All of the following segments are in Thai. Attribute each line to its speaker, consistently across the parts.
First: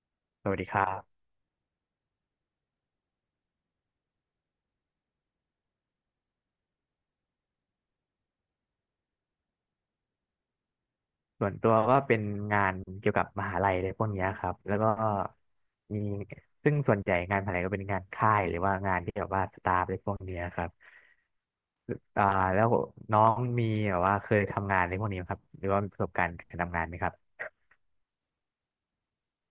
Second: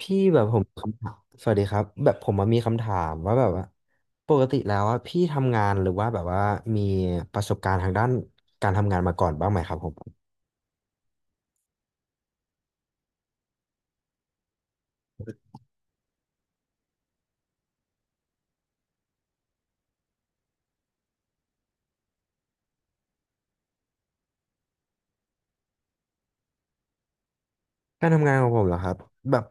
Speaker 1: พี่แบบ
Speaker 2: ส
Speaker 1: ผ
Speaker 2: วัส
Speaker 1: ม
Speaker 2: ดีครั
Speaker 1: คำ
Speaker 2: บ
Speaker 1: ถามสวัสดีครับแบบผมมามีคำถามว่าแบบว่าปกติแล้วอะพี่ทำงานหรือว่าแบบว่ามีประสบการณ์ทางด้านการทำงานมาก่อนบ้างไหมครับผม
Speaker 2: ส่วนตัวก็เป็นงานเกี่ยวกับมหาลัยอะไรพวกเนี้ยครับแล้วก็มีซึ่งส่วนใหญ่งานมหาลัยก็เป็นงานค่ายหรือว่างานที่แบบว่าสตาฟอะไรพวกเนี้ยครับอ่าแล้วน้องมีแบบว่าเคยทำงานในพวกนี้ไหมครับหรือว่ามีประสบการณ์การทำงานไหมครับ
Speaker 1: การทำงานของผมเหรอครับแบบ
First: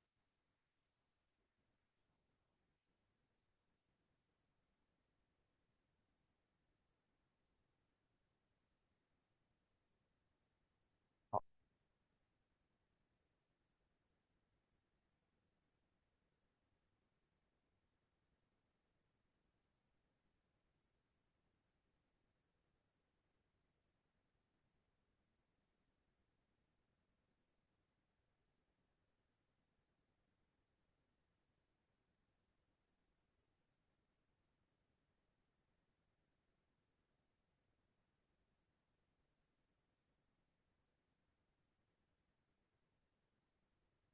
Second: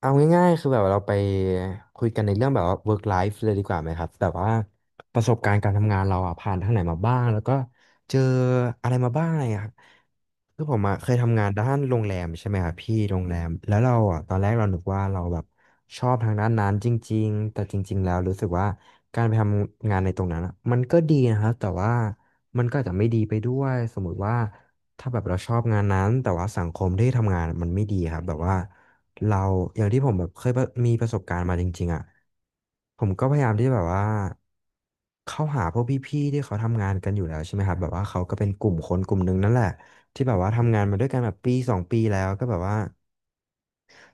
Speaker 1: เอาง่ายๆคือแบบเราไปคุยกันในเรื่องแบบว่า work life เลยดีกว่าไหมครับแบบว่าประสบการณ์การทำงานเราอะผ่านทางไหนมาบ้างแล้วก็เจออะไรมาบ้างอะไรอย่างเงี้ยครับคือผมอะเคยทำงานด้านโรงแรมใช่ไหมครับพี่โรงแรมแล้วเราอะตอนแรกเรานึกว่าเราแบบชอบทางด้านนั้นจริงๆแต่จริงๆแล้วรู้สึกว่าการไปทำงานในตรงนั้นอะมันก็ดีนะครับแต่ว่ามันก็อาจจะไม่ดีไปด้วยสมมุติว่า ถ้าแบบเราชอบงานนั้นแต่ว่าสังคมที่ทำงานมันไม่ดีครับแบบว่าเราอย่างที่ผมแบบเคยประมีประสบการณ์มาจริงๆอ่ะผมก็พยายามที่แบบว่าเข้าหาพวกพี่ๆที่เขาทำงานกันอยู่แล้วใช่ไหมครับแบบว่าเขาก็เป็นกลุ่มคนกลุ่มหนึ่งนั่นแหละที่แบบว่าทำงานมาด้วยกันแบบปีสองปีแล้วก็แบบว่า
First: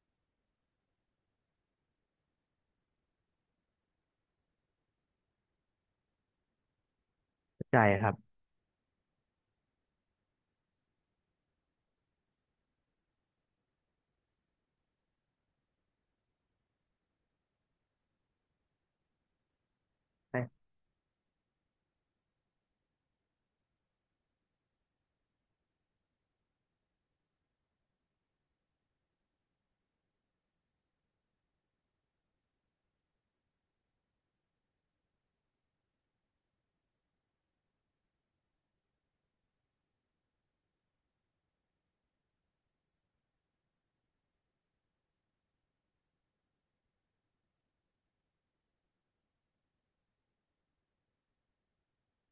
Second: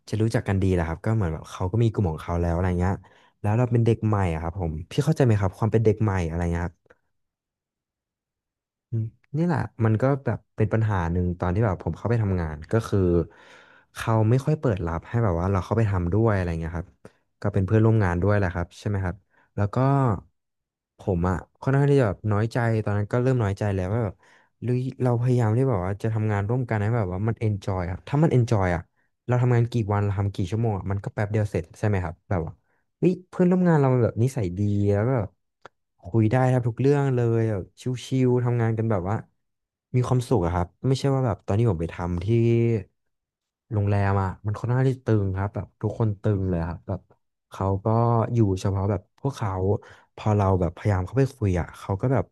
Speaker 1: จะรู้จักกันดีแหละครับก็เหมือนแบบเขาก็มีกลุ่มของเขาแล้วอะไรเงี้ยแล้วเราเป็นเด็กใหม่อะครับผมพี่เข้าใจไหมครับความเป็นเด็กใหม่อะไรเงี้ยครับ
Speaker 2: ใช่ครับ
Speaker 1: อืมนี่แหละมันก็แบบเป็นปัญหาหนึ่งตอนที่แบบผมเข้าไปทำงานก็คือเขาไม่ค่อยเปิดรับให้แบบว่าเราเข้าไปทำด้วยอะไรเงี้ยครับก็เป็นเพื่อนร่วมงานด้วยแหละครับใช่ไหมครับแล้วก็ผมอ่ะค่อนข้างที่จะแบบน้อยใจตอนนั้นก็เริ่มน้อยใจแล้วว่าแบบหรือเราพยายามที่แบบว่าจะทำงานร่วมกันให้แบบว่ามันเอนจอยครับถ้ามันเอนจอยอ่ะเราทำงานกี่วันเราทำกี่ชั่วโมงอะมันก็แป๊บเดียวเสร็จใช่ไหมครับแบบว่า เฮ้ยเพื่อนร่วมงานเรามันแบบนิสัยดีแล้วก็แบบคุยได้ครับทุกเรื่องเลยแบบชิวๆทำงานกันแบบว่ามีความสุขอะครับไม่ใช่ว่าแบบตอนนี้ผมไปทำที่โรงแรมอะมันค่อนข้างที่ตึงครับแบบทุกคนตึงเลยครับแบบเขาก็อยู่เฉพาะแบบพวกเขาพอเราแบบพยายามเข้าไปคุยอะเขาก็แบบ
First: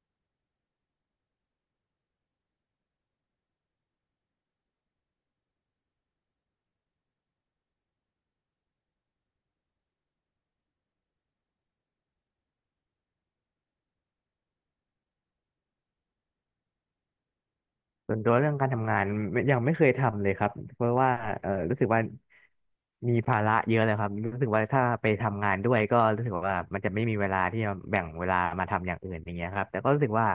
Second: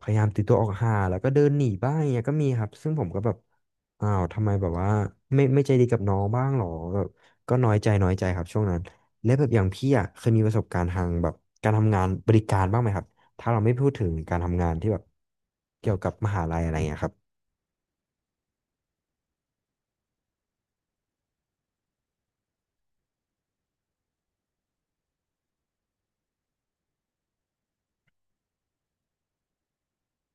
Speaker 1: พยายามตีตัวออกห่างแล้วก็เดินหนีบ้างอย่างเงี้ยก็มีครับซึ่งผมก็แบบอ้าวทำไมแบบว่าไม่ไม่ใจดีกับน้องบ้างหรอแบบก็น้อยใจน้อยใจครับช่วงนั้น และแบบอย่างพี่อ่ะเคยมีประสบการณ์ทางแบบการทำงานบริการบ้างไหมครับถ้าเราไม่พูดถึงการทำงานที่แบบเกี่ยวกับมหาลัยอะไรเงี้ยครับ
Speaker 2: ส่วนตัวเรื่องการทำงานไม่ยังไม่เคยทำเลยครับเพราะว่ารู้สึกว่ามีภาระเยอะเลยครับรู้สึกว่าถ้าไปทำงานด้วยก็รู้สึกว่ามันจะไม่มีเวลาที่จะแบ่งเวลามาทำอย่างอื่นอย่างเงี้ยครับแต่ก็รู้สึกว่า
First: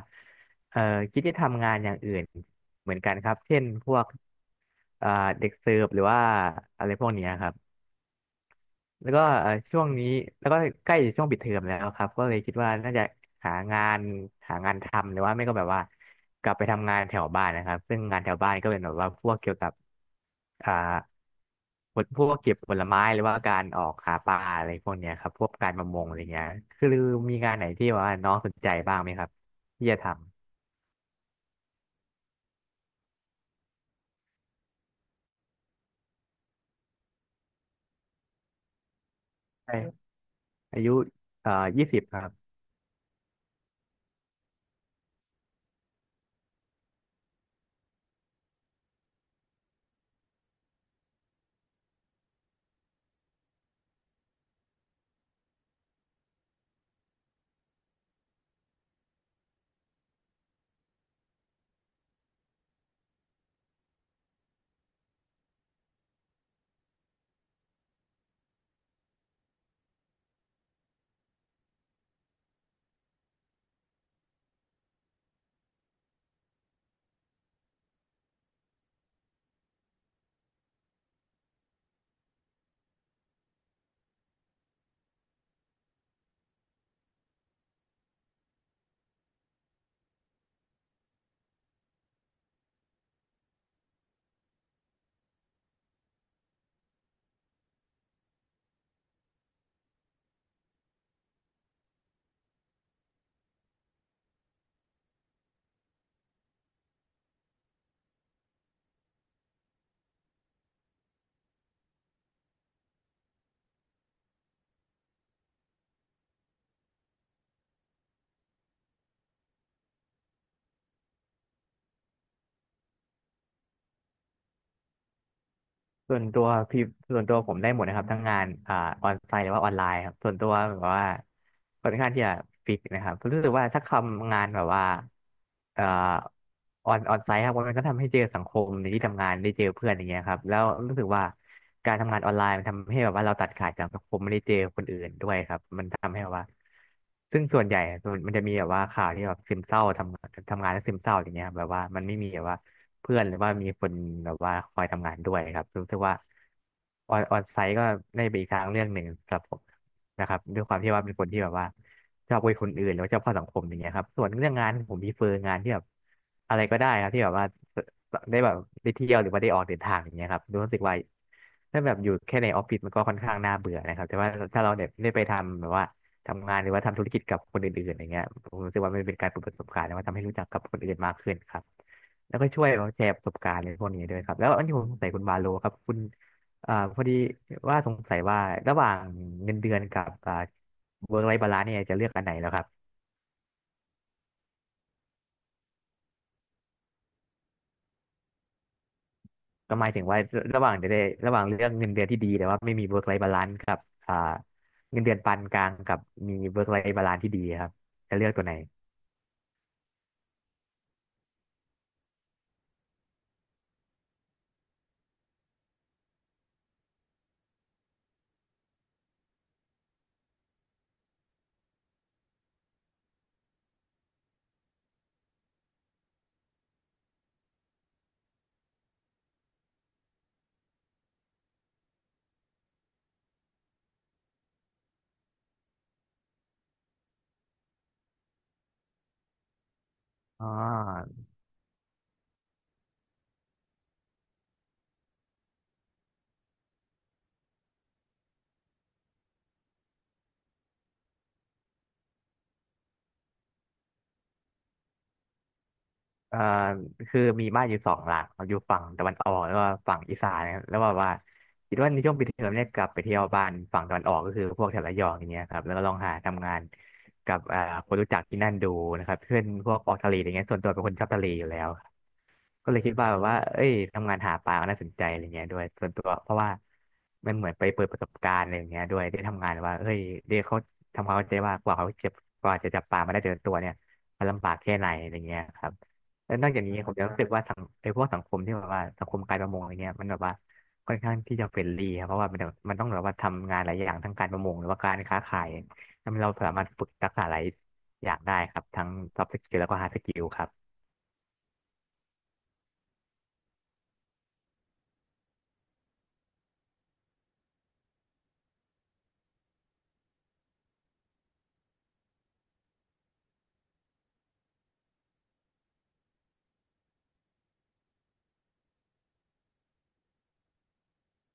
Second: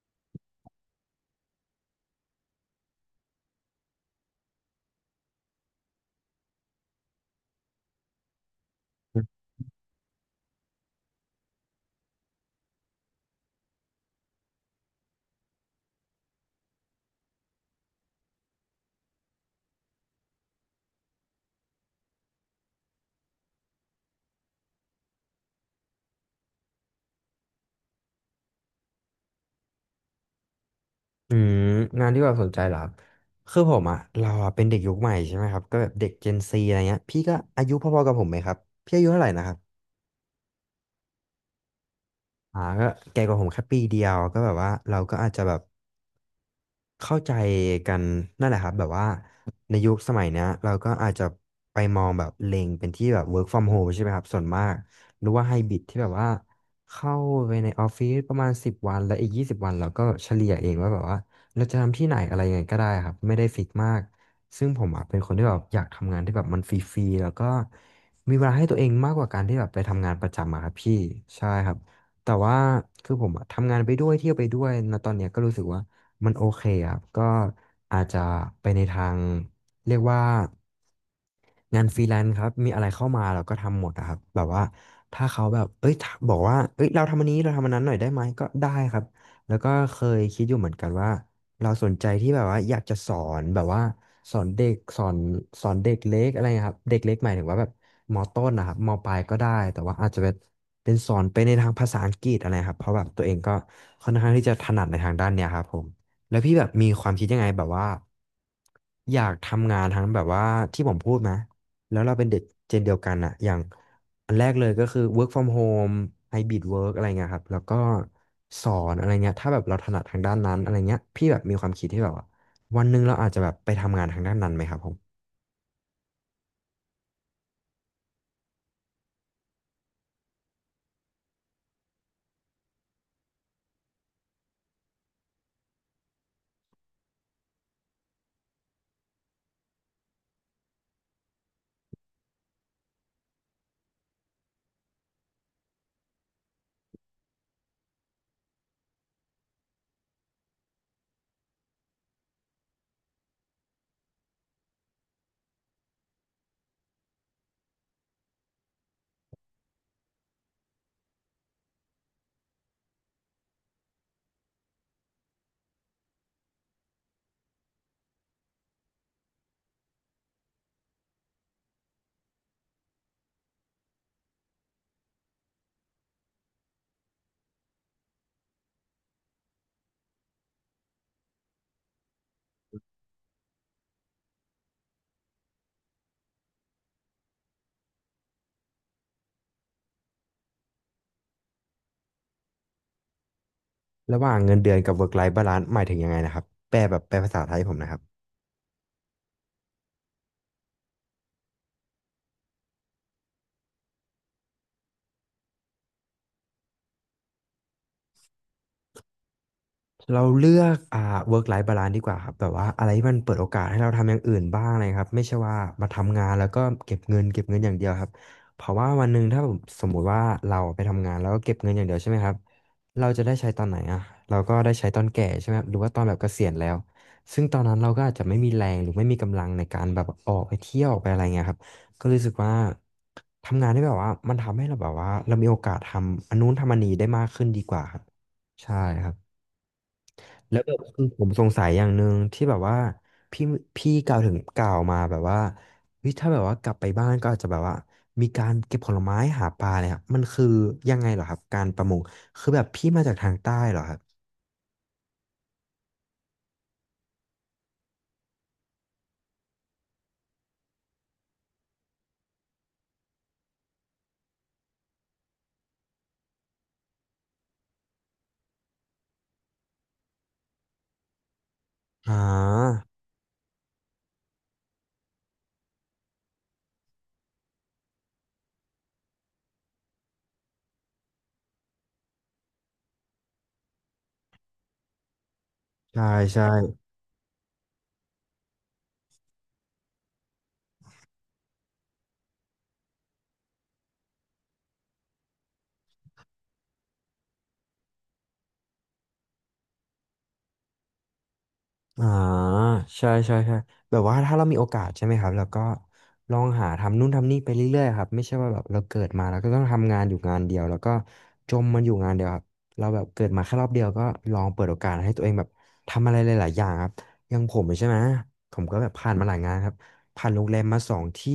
Speaker 2: เออคิดจะทำงานอย่างอื่นเหมือนกันครับเช่นพวกเอ่อเด็กเสิร์ฟหรือว่าอะไรพวกเนี้ยครับ แล้วก็ช่วงนี้แล้วก็ใกล้ช่วงปิดเทอมแล้วครับก็เลยคิดว่าน่าจะหางานหางานทำหรือว่าไม่ก็แบบว่ากลับไปทำงานแถวบ้านนะครับซึ่งงานแถวบ้านก็เป็นแบบว่าพวกเกี่ยวกับอ่าพวกเก็บผลไม้หรือว่าการออกหาปลาอะไรพวกเนี้ยครับพวกการประมงอะไรเงี้ยคือมีงานไหนที่แบบว่าน้องสนใจบ้างไหมครับที่จะทำ
Speaker 1: อืมงานที่แบบสนใจเหรอครับคือผมอ่ะเราอะเป็นเด็กยุคใหม่ใช่ไหมครับก็แบบเด็ก Gen Z อะไรเงี้ยพี่ก็อายุพอๆกับผมไหมครับพี่อายุเท่าไหร่นะครับ
Speaker 2: ใช่อายุเอ่อ20ครับ
Speaker 1: ก็แก่กว่าผมแค่ปีเดียวก็แบบว่าเราก็อาจจะแบบ เข้าใจกันนั่นแหละครับแบบว่าในยุคสมัยเนี้ยเราก็อาจจะไปมองแบบเล็งเป็นที่แบบ work from home ใช่ไหมครับส่วนมากหรือว่าไฮบริดที่แบบว่าเข้าไปในออฟฟิศประมาณสิบวันแล้วอีก20 วันเราก็เฉลี่ยเองว่าแบบว่าเราจะทำที่ไหนอะไรยังไงก็ได้ครับไม่ได้ฟิกมากซึ่งผมอ่ะเป็นคนที่แบบอยากทำงานที่แบบมันฟรีๆแล้วก็มีเวลาให้ตัวเองมากกว่าการที่แบบไปทำงานประจำอะครับพี่ใช่ครับแต่ว่าคือผมอะทำงานไปด้วยเที่ยวไปด้วยนะตอนเนี้ยก็รู้สึกว่า มันโอเคครับ ก็อาจจะไปในทางเรียกว่างานฟรีแลนซ์ครับมีอะไรเข้ามาเราก็ทำหมดอะครับแบบว่าถ้าเขาแบบเอ้ยถ้าบอกว่าเอ้ยเราทำอันนี้เราทำอันนั้นหน่อยได้ไหมก็ได้ครับแล้วก็เคยคิดอยู่เหมือนกันว่าเราสนใจที่แบบว่าอยากจะสอนแบบว่าสอนเด็กสอนเด็กเล็กอะไรนะครับเด็กเล็กหมายถึงว่าแบบมต้นนะครับมปลายก็ได้แต่ว่าอาจจะเป็นเป็นสอนไปในทางภาษาอังกฤษอะไรครับเพราะแบบตัวเองก็ค่อนข้างที่จะถนัดในทางด้านเนี้ยครับผม แล้วพี่แบบมีความคิดยังไงแบบว่าอยากทำงานทั้งแบบว่าที่ผมพูดนะแล้วเราเป็นเด็กเจนเดียวกันอะอย่างอันแรกเลยก็คือ work from home hybrid work อะไรเงี้ยครับแล้วก็สอนอะไรเงี้ยถ้าแบบเราถนัดทางด้านนั้นอะไรเงี้ยพี่แบบมีความคิดที่แบบว่าวันหนึ่งเราอาจจะแบบไปทำงานทางด้านนั้นไหมครับผม
Speaker 2: ส่วนตัวพี่ส่วนตัวผมได้หมดนะครับทั้งงานออนไซต์หรือว่าออนไลน์ครับส่วนตัวแบบว่าค่อนข้างที่จะฟิกนะครับรู้สึกว่าถ้าทำงานแบบว่าเอ่อออนไซต์ครับมันก็ทำให้เจอสังคมในที่ทำงานได้เจอเพื่อนอย่างเงี้ยครับแล้วรู้สึกว่าการทำงานออนไลน์มันทำให้แบบว่าเราตัดขาดจากสังคมไม่ได้เจอคนอื่นด้วยครับมันทำให้แบบว่าซึ่งส่วนใหญ่อะมันจะมีแบบว่าข่าวที่แบบซึมเศร้าทำงานแล้วซึมเศร้าอย่างเงี้ยครับแบบว่ามันไม่มีแบบว่า เพื่อนหรือว่ามีคนแบบว่าคอยทำงานด้วยครับรู้สึกว่าออนไซต์ก็ได้ไปอีกทางเรื่องหนึ่งสำหรับผมนะครับด้วยความที่ว่าเป็นคนที่แบบว่าชอบคุยคนอื่นหรือว่าชอบเข้าสังคมอย่างเงี้ยครับส่วนเรื่องงานผมมีเฟอร์งานที่แบบอะไรก็ได้ครับที่แบบว่าได้แบบได้เที่ยวหรือว่าได้ออกเดินทางอย่างเงี้ยครับรู้สึกว่าถ้าแบบอยู่แค่ในออฟฟิศมันก็ค่อนข้างน่าเบื่อนะครับแต่ว่าถ้าเราเนี่ยได้ไปทำแบบว่าทำงานหรือว่าทำธุรกิจกับคนอื่นๆอย่างเงี้ยผมรู้สึกว่ามันเป็นการเปิดประสบการณ์แล้วว่าทำให้รู้จักกับคนอื่นมากขึ้นครับ แล้วก็ช่วยแบบแชร์ประสบการณ์ในพวกนี้ด้วยครับแล้วอันที่ผมสงสัยคุณบาโลครับคุณพอดีว่าสงสัยว่าระหว่างเงินเดือนกับเวิร์กไลฟ์บาลานซ์เนี่ยจะเลือกอันไหนแล้วครับ
Speaker 1: ระหว่างเงินเดือนกับ work life balance หมายถึงยังไงนะครับแปลแบบแปลภาษาไทยให้ผมนะครับ
Speaker 2: ก็หมายถึงว่าระหว่างจะได้ระหว่างเรืองเงินเดือนที่ดีแต่ว่าไม่มีเวิร์กไลฟ์บาลานซ์กับอ่าเงินเดือนปานกลางกับมีเวิร์กไลฟ์บาลานซ์ที่ดีครับจะเลือกตัวไหน
Speaker 1: เราเลือกwork life balance ดีกว่าครับแบบว่าอะไรที่มันเปิดโอกาสให้เราทำอย่างอื่นบ้างอะไรครับไม่ใช่ว่ามาทำงานแล้วก็เก็บเงินเก็บเงินอย่างเดียวครับเพราะว่าวันหนึ่งถ้าผมสมมุติว่าเราไปทำงานแล้วก็เก็บเงินอย่างเดียวใช่ไหมครับเราจะได้ใช้ตอนไหนอ่ะเราก็ได้ใช้ตอนแก่ใช่ไหมครับหรือว่าตอนแบบเกษียณแล้วซึ่งตอนนั้นเราก็อาจจะไม่มีแรงหรือไม่มีกำลังในการแบบออกไปเที่ยวออกไปอะไรเงี้ยครับก็รู้สึกว่าทำงานได้แบบว่ามันทำให้เราแบบว่าเรามีโอกาสทำอันนู้นทำอันนี้ได้มากขึ้นดีกว่าครับใช่ครับ
Speaker 2: อ๋อ
Speaker 1: แล้วแบบคือผมสงสัยอย่างหนึ่งที่แบบว่าพี่พี่กล่าวถึงกล่าวมาแบบว่าเฮ้ยถ้าแบบว่ากลับไปบ้านก็อาจจะแบบว่ามีการเก็บผลไม้หาปลาเนี่ยครับมันคือยังไงเหรอครับการประมงคือแบบพี่มาจากทางใต้เหรอครับ
Speaker 2: เอ่อคือมีบ้านอยู่2 หลังครัอยู่ฝั่งตะวันออกแล้วก็ฝั่งอีสานนะครับแล้วแบบว่าคิดว่าในช่วงปิดเทอมเนี่ยกลับไปเที่ยวบ้านฝั่งตะวันออกก็คือพวกแถบระยองอย่างเงี้ยครับแล้วก็ลองหาทำงานกับคนรู้จักที่นั่นดูนะครับเพื่อนพวกออกทะเลอย่างเงี้ยส่วนตัวเป็นคนชอบทะเลอยู่แล้ว
Speaker 1: อ่า
Speaker 2: ก็เลยคิดว่าแบบว่าเอ้ยทำงานหาปลามน่าสนใจอะไรเงี้ยด้วยส่วนตัวเพราะว่ามันเหมือนไปเปิดประสบการณ์อะไรอย่างเงี้ยด้วยได้ทำงานว่าเฮ้ยเด็กเขาทำความเข้าใจว่ากว่าเขาเจ็บกว่าจะจับปลามาได้แต่ละตัวเนี่ยมันลำบากแค่ไหนอะไรเงี้ยครับ
Speaker 1: ใช่
Speaker 2: แล้ว
Speaker 1: ใช่
Speaker 2: นอกจากนี้ผมยังรู้สึกว่าสังไอ้พวกสังคมที่แบบว่าสังคมการประมงอะไรเงี้ยมันแบบว่าค่อนข้างที่จะเฟรนลี่ครับเพราะว่ามันแบบมันต้องแบบว่าทำงานหลายอย่างทั้งการประมงหรือว่าการค้าขายทำให้เราสามารถฝึกทักษะหลายอย่างได้ครับทั้ง soft skill แล้วก็ hard skill ครับ
Speaker 1: อ่าใช่ใช่ใช่แบบว่าถ้าเรามีโอกาสใช่ไหมครับแล้วก็ลองหาทำนู่นทำนี่ไปเรื่อยๆครับไม่ใช่ว่าแบบเราเกิดมาแล้วก็ต้องทำงานอยู่งานเดียวแล้วก็จมมันอยู่งานเดียวครับเราแบบเกิดมาแค่รอบเดียวก็ลองเปิดโอกาสให้ตัวเองแบบทำอะไรหลายๆอย่างครับอย่างผมใช่ไหมผมก็แบบผ่านมาหลายงานครับผ่านโรงแรมมาสองที่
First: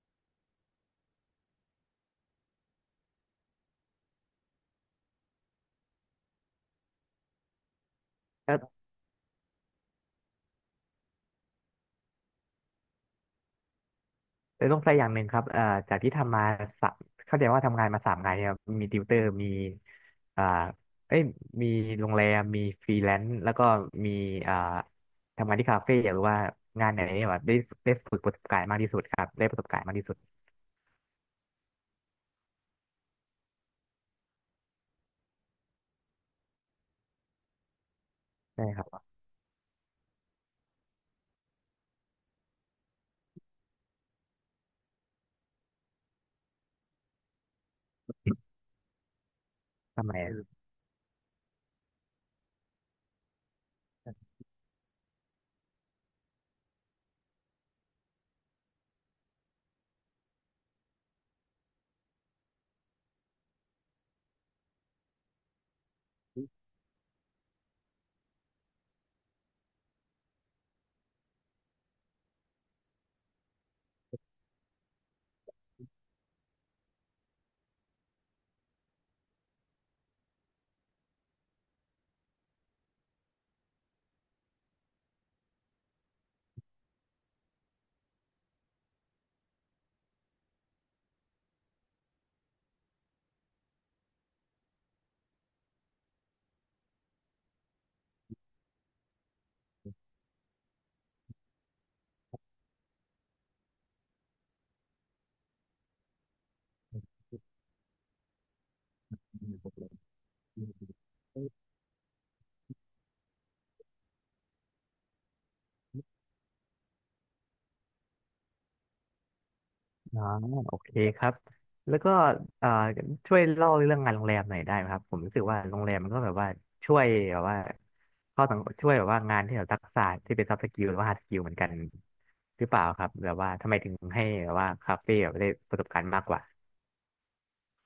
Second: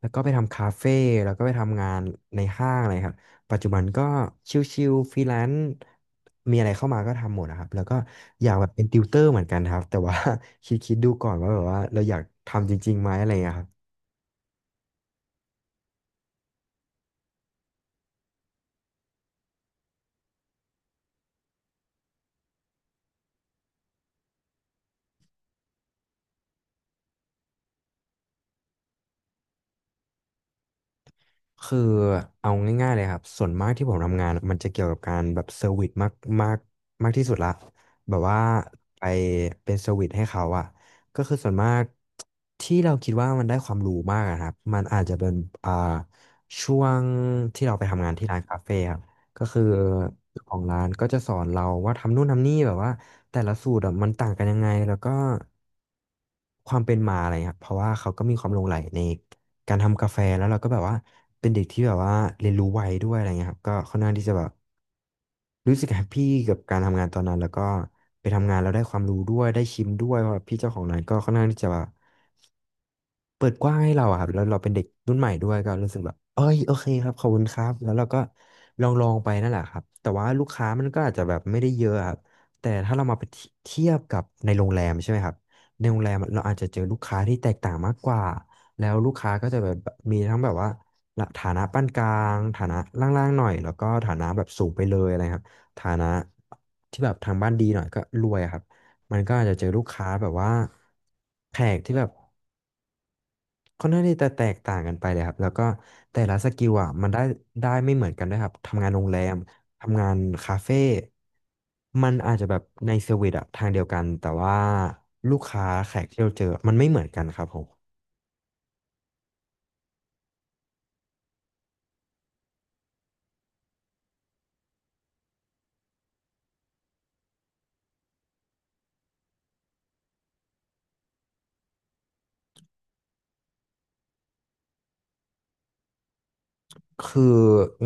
Speaker 1: แล้วก็ไปทำคาเฟ่แล้วก็ไปทำงานในห้างอะไรครับ ปัจจุบันก็ชิลๆฟรีแลนซ์มีอะไรเข้ามาก็ทำหมดนะครับ แล้วก็อยากแบบเป็นติวเตอร์เหมือนกันครับ แต่ว่า คิดๆดูก่อนว่าแบบว่าเราอยากทำจริงๆไหมอะไรอย่างเงี้ยครับ
Speaker 2: เลยต้องใส่อย่างหนึ่งครับจากที่ทำมาสามเข้าใจว่าทำงานมา3 งานเนี่ยครับมีติวเตอร์ มีอ่าเอ้ยมีโรงแรมมีฟรีแลนซ์แล้วก็มีอ่าทำงานที่คาเฟ่หรือว่างานไหนเนี่ยแบบได้ได้ฝึกประสบการณ์มากที่สุดครับได้ประสบการณ์มากที่สุด
Speaker 1: คือเอาง่ายๆเลยครับส่วนมากที่ผมทำงานอะมันจะเกี่ยวกับการแบบเซอร์วิสมากมากมากที่สุดละแบบว่า
Speaker 2: ใช่ครั
Speaker 1: ไป
Speaker 2: บ
Speaker 1: เป็นเซอร์วิสให้เขาอะก็คือส่วนมากที่เราคิดว่ามันได้ความรู้มากอะครับมันอาจจะเป็นอ่าช่วงที่เราไปทำงานที่ร้านคาเฟ่ครับก็คือ
Speaker 2: ทำไมอะ
Speaker 1: เจ้าของร้านก็จะสอนเราว่าทำนู่นทำนี่แบบว่าแต่ละสูตรอะมันต่างกันยังไงแล้วก็ ความเป็นมาอะไรครับเพราะว่าเขาก็มีความหลงใหลในการทำกาแฟแล้วเราก็แบบว่าเป็นเด็กที่แบบว่าเรียนรู้ไวด้วยอะไรเงี้ยครับก็ค่อนข้างที่จะแบบรู้สึกแฮปปี้กับการทำงานตอนนั้นแล้วก็ไปทำงานแล้วได้ความรู้ด้วยได้ชิมด้วยเพราะว่าพี่เจ้าของร้านก็ค่อนข้างที่จะแบบ เปิดกว้างให้เราอะครับแล้วเราเป็นเด็กรุ่นใหม่ด้วยก็รู้สึกแบบเอ้ยโอเคครับขอบคุณครับแล้วเราก็ลองไปนั่นแหละครับแต่ว่าลูกค้ามันก็อาจจะแบบไม่ได้เยอะครับแต่ถ้าเรามาเทียบกับในโรงแรมใช่ไหมครับในโรงแรมเราอาจจะเจอลูกค้าที่แตกต่างมากกว่าแล้วลูกค้าก็จะแบบมีทั้งแบบว่าฐานะปานกลางฐานะล่างๆหน่อยแล้วก็ฐานะแบบสูงไปเลยอะไรครับฐานะที่แบบทางบ้านดีหน่อยก็รวยอะครับมันก็อาจจะเจอลูกค้าแบบว่าแขกที่แบบ ค่อนข้างที่จะแตกต่างกันไปเลยครับแล้วก็แต่ละสกิลอ่ะมันได้ไม่เหมือนกันด้วยครับทำงานโรงแรมทำงานคาเฟ่มันอาจจะแบบในเซอร์วิสอะทางเดียวกันแต่ว่าลูกค้าแขกที่เราเจอมันไม่เหมือนกันครับผม
Speaker 2: อ่าโอเคครับแล้วก็อ่าช่วยเล่าเรื่องงานโรงแรมหน่อยได้ไหมครับผมรู้สึกว่าโรงแรมมันก็แบบว่าช่วยแบบว่าเข้าสังช่วยแบบว่างานที่แบบทักษะที่เป็น soft skill หรือว่า hard skill เหมือนกันหรือเปล่าครับแบบว่าทำไมถึงให้แบบว่าคาเฟ่แบบได้ประสบการณ์มากกว่า
Speaker 1: คือ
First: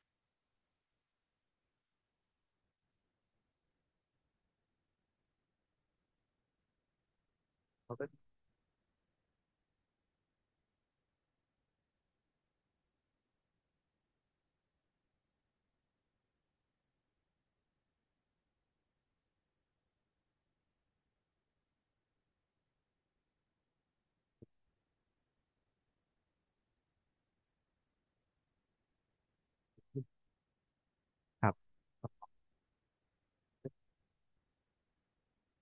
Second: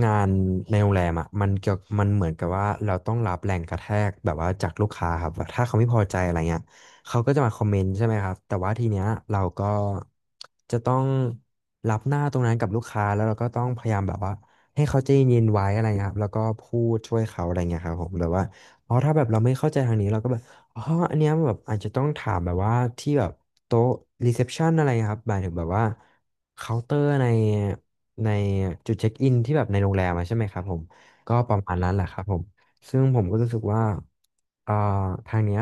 Speaker 1: งานในโรงแรมอ่ะมันเกี่ยวมันเหมือนกับว่าเราต้องรับแรงกระแทกแบบว่าจากลูกค้าครับว่าถ้าเขาไม่พอใจอะไรเงี้ยเขาก็จะมาคอมเมนต์ใช่ไหมครับแต่ว่าทีเนี้ยเราก็จะต้องรับหน้าตรงนั้นกับลูกค้าแล้วเราก็ต้องพยายามแบบว่าให้เขาใจเย็นๆไว้อะไรเงี้ยครับแล้วก็พูดช่วยเขาอะไรเงี้ยครับผมหรือว่าอ๋อถ้าแบบเราไม่เข้าใจทางนี้เราก็แบบอ๋ออันเนี้ยแบบอาจจะต้องถามแบบว่าที่แบบโต๊ะรีเซพชันอะไรเงี้ยครับหมายถึงแบบว่าเคาน์เตอร์ใน ในจุดเช็คอินที่แบบในโรงแรมอะใช่ไหมครับผมก็
Speaker 2: ค
Speaker 1: ป
Speaker 2: รั
Speaker 1: ระ
Speaker 2: บ
Speaker 1: มาณนั้นแหละครับผมซึ่งผมก็รู้สึกว่าเอ่อทางเนี้ย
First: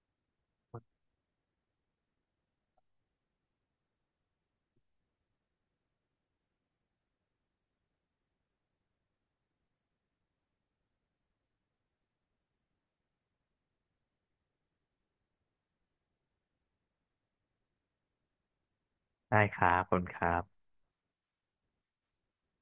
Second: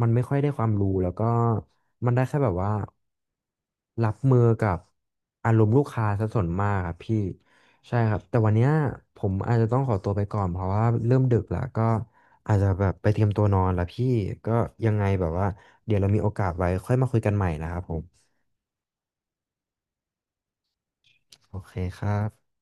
Speaker 1: มันไม่ค่อยได้ความรู้แล้วก็มันได้แค่แบบว่ารับมือกับอารมณ์ลูกค้าซะส่วนมากครับพี่ใช่ครับแต่วันเนี้ยผมอาจจะต้องขอตัวไปก่อนเพราะว่าเริ่มดึกแล้วก็อาจจะแบบไปเตรียมตัวนอนแล้วพี่ก็ยังไงแบบว่าเดี๋ยวเรามีโอกาสไว้ค่อยมาคุยกันใหม่นะครับผม
Speaker 2: ได้ครับขอบคุณครับ
Speaker 1: โอเคครับ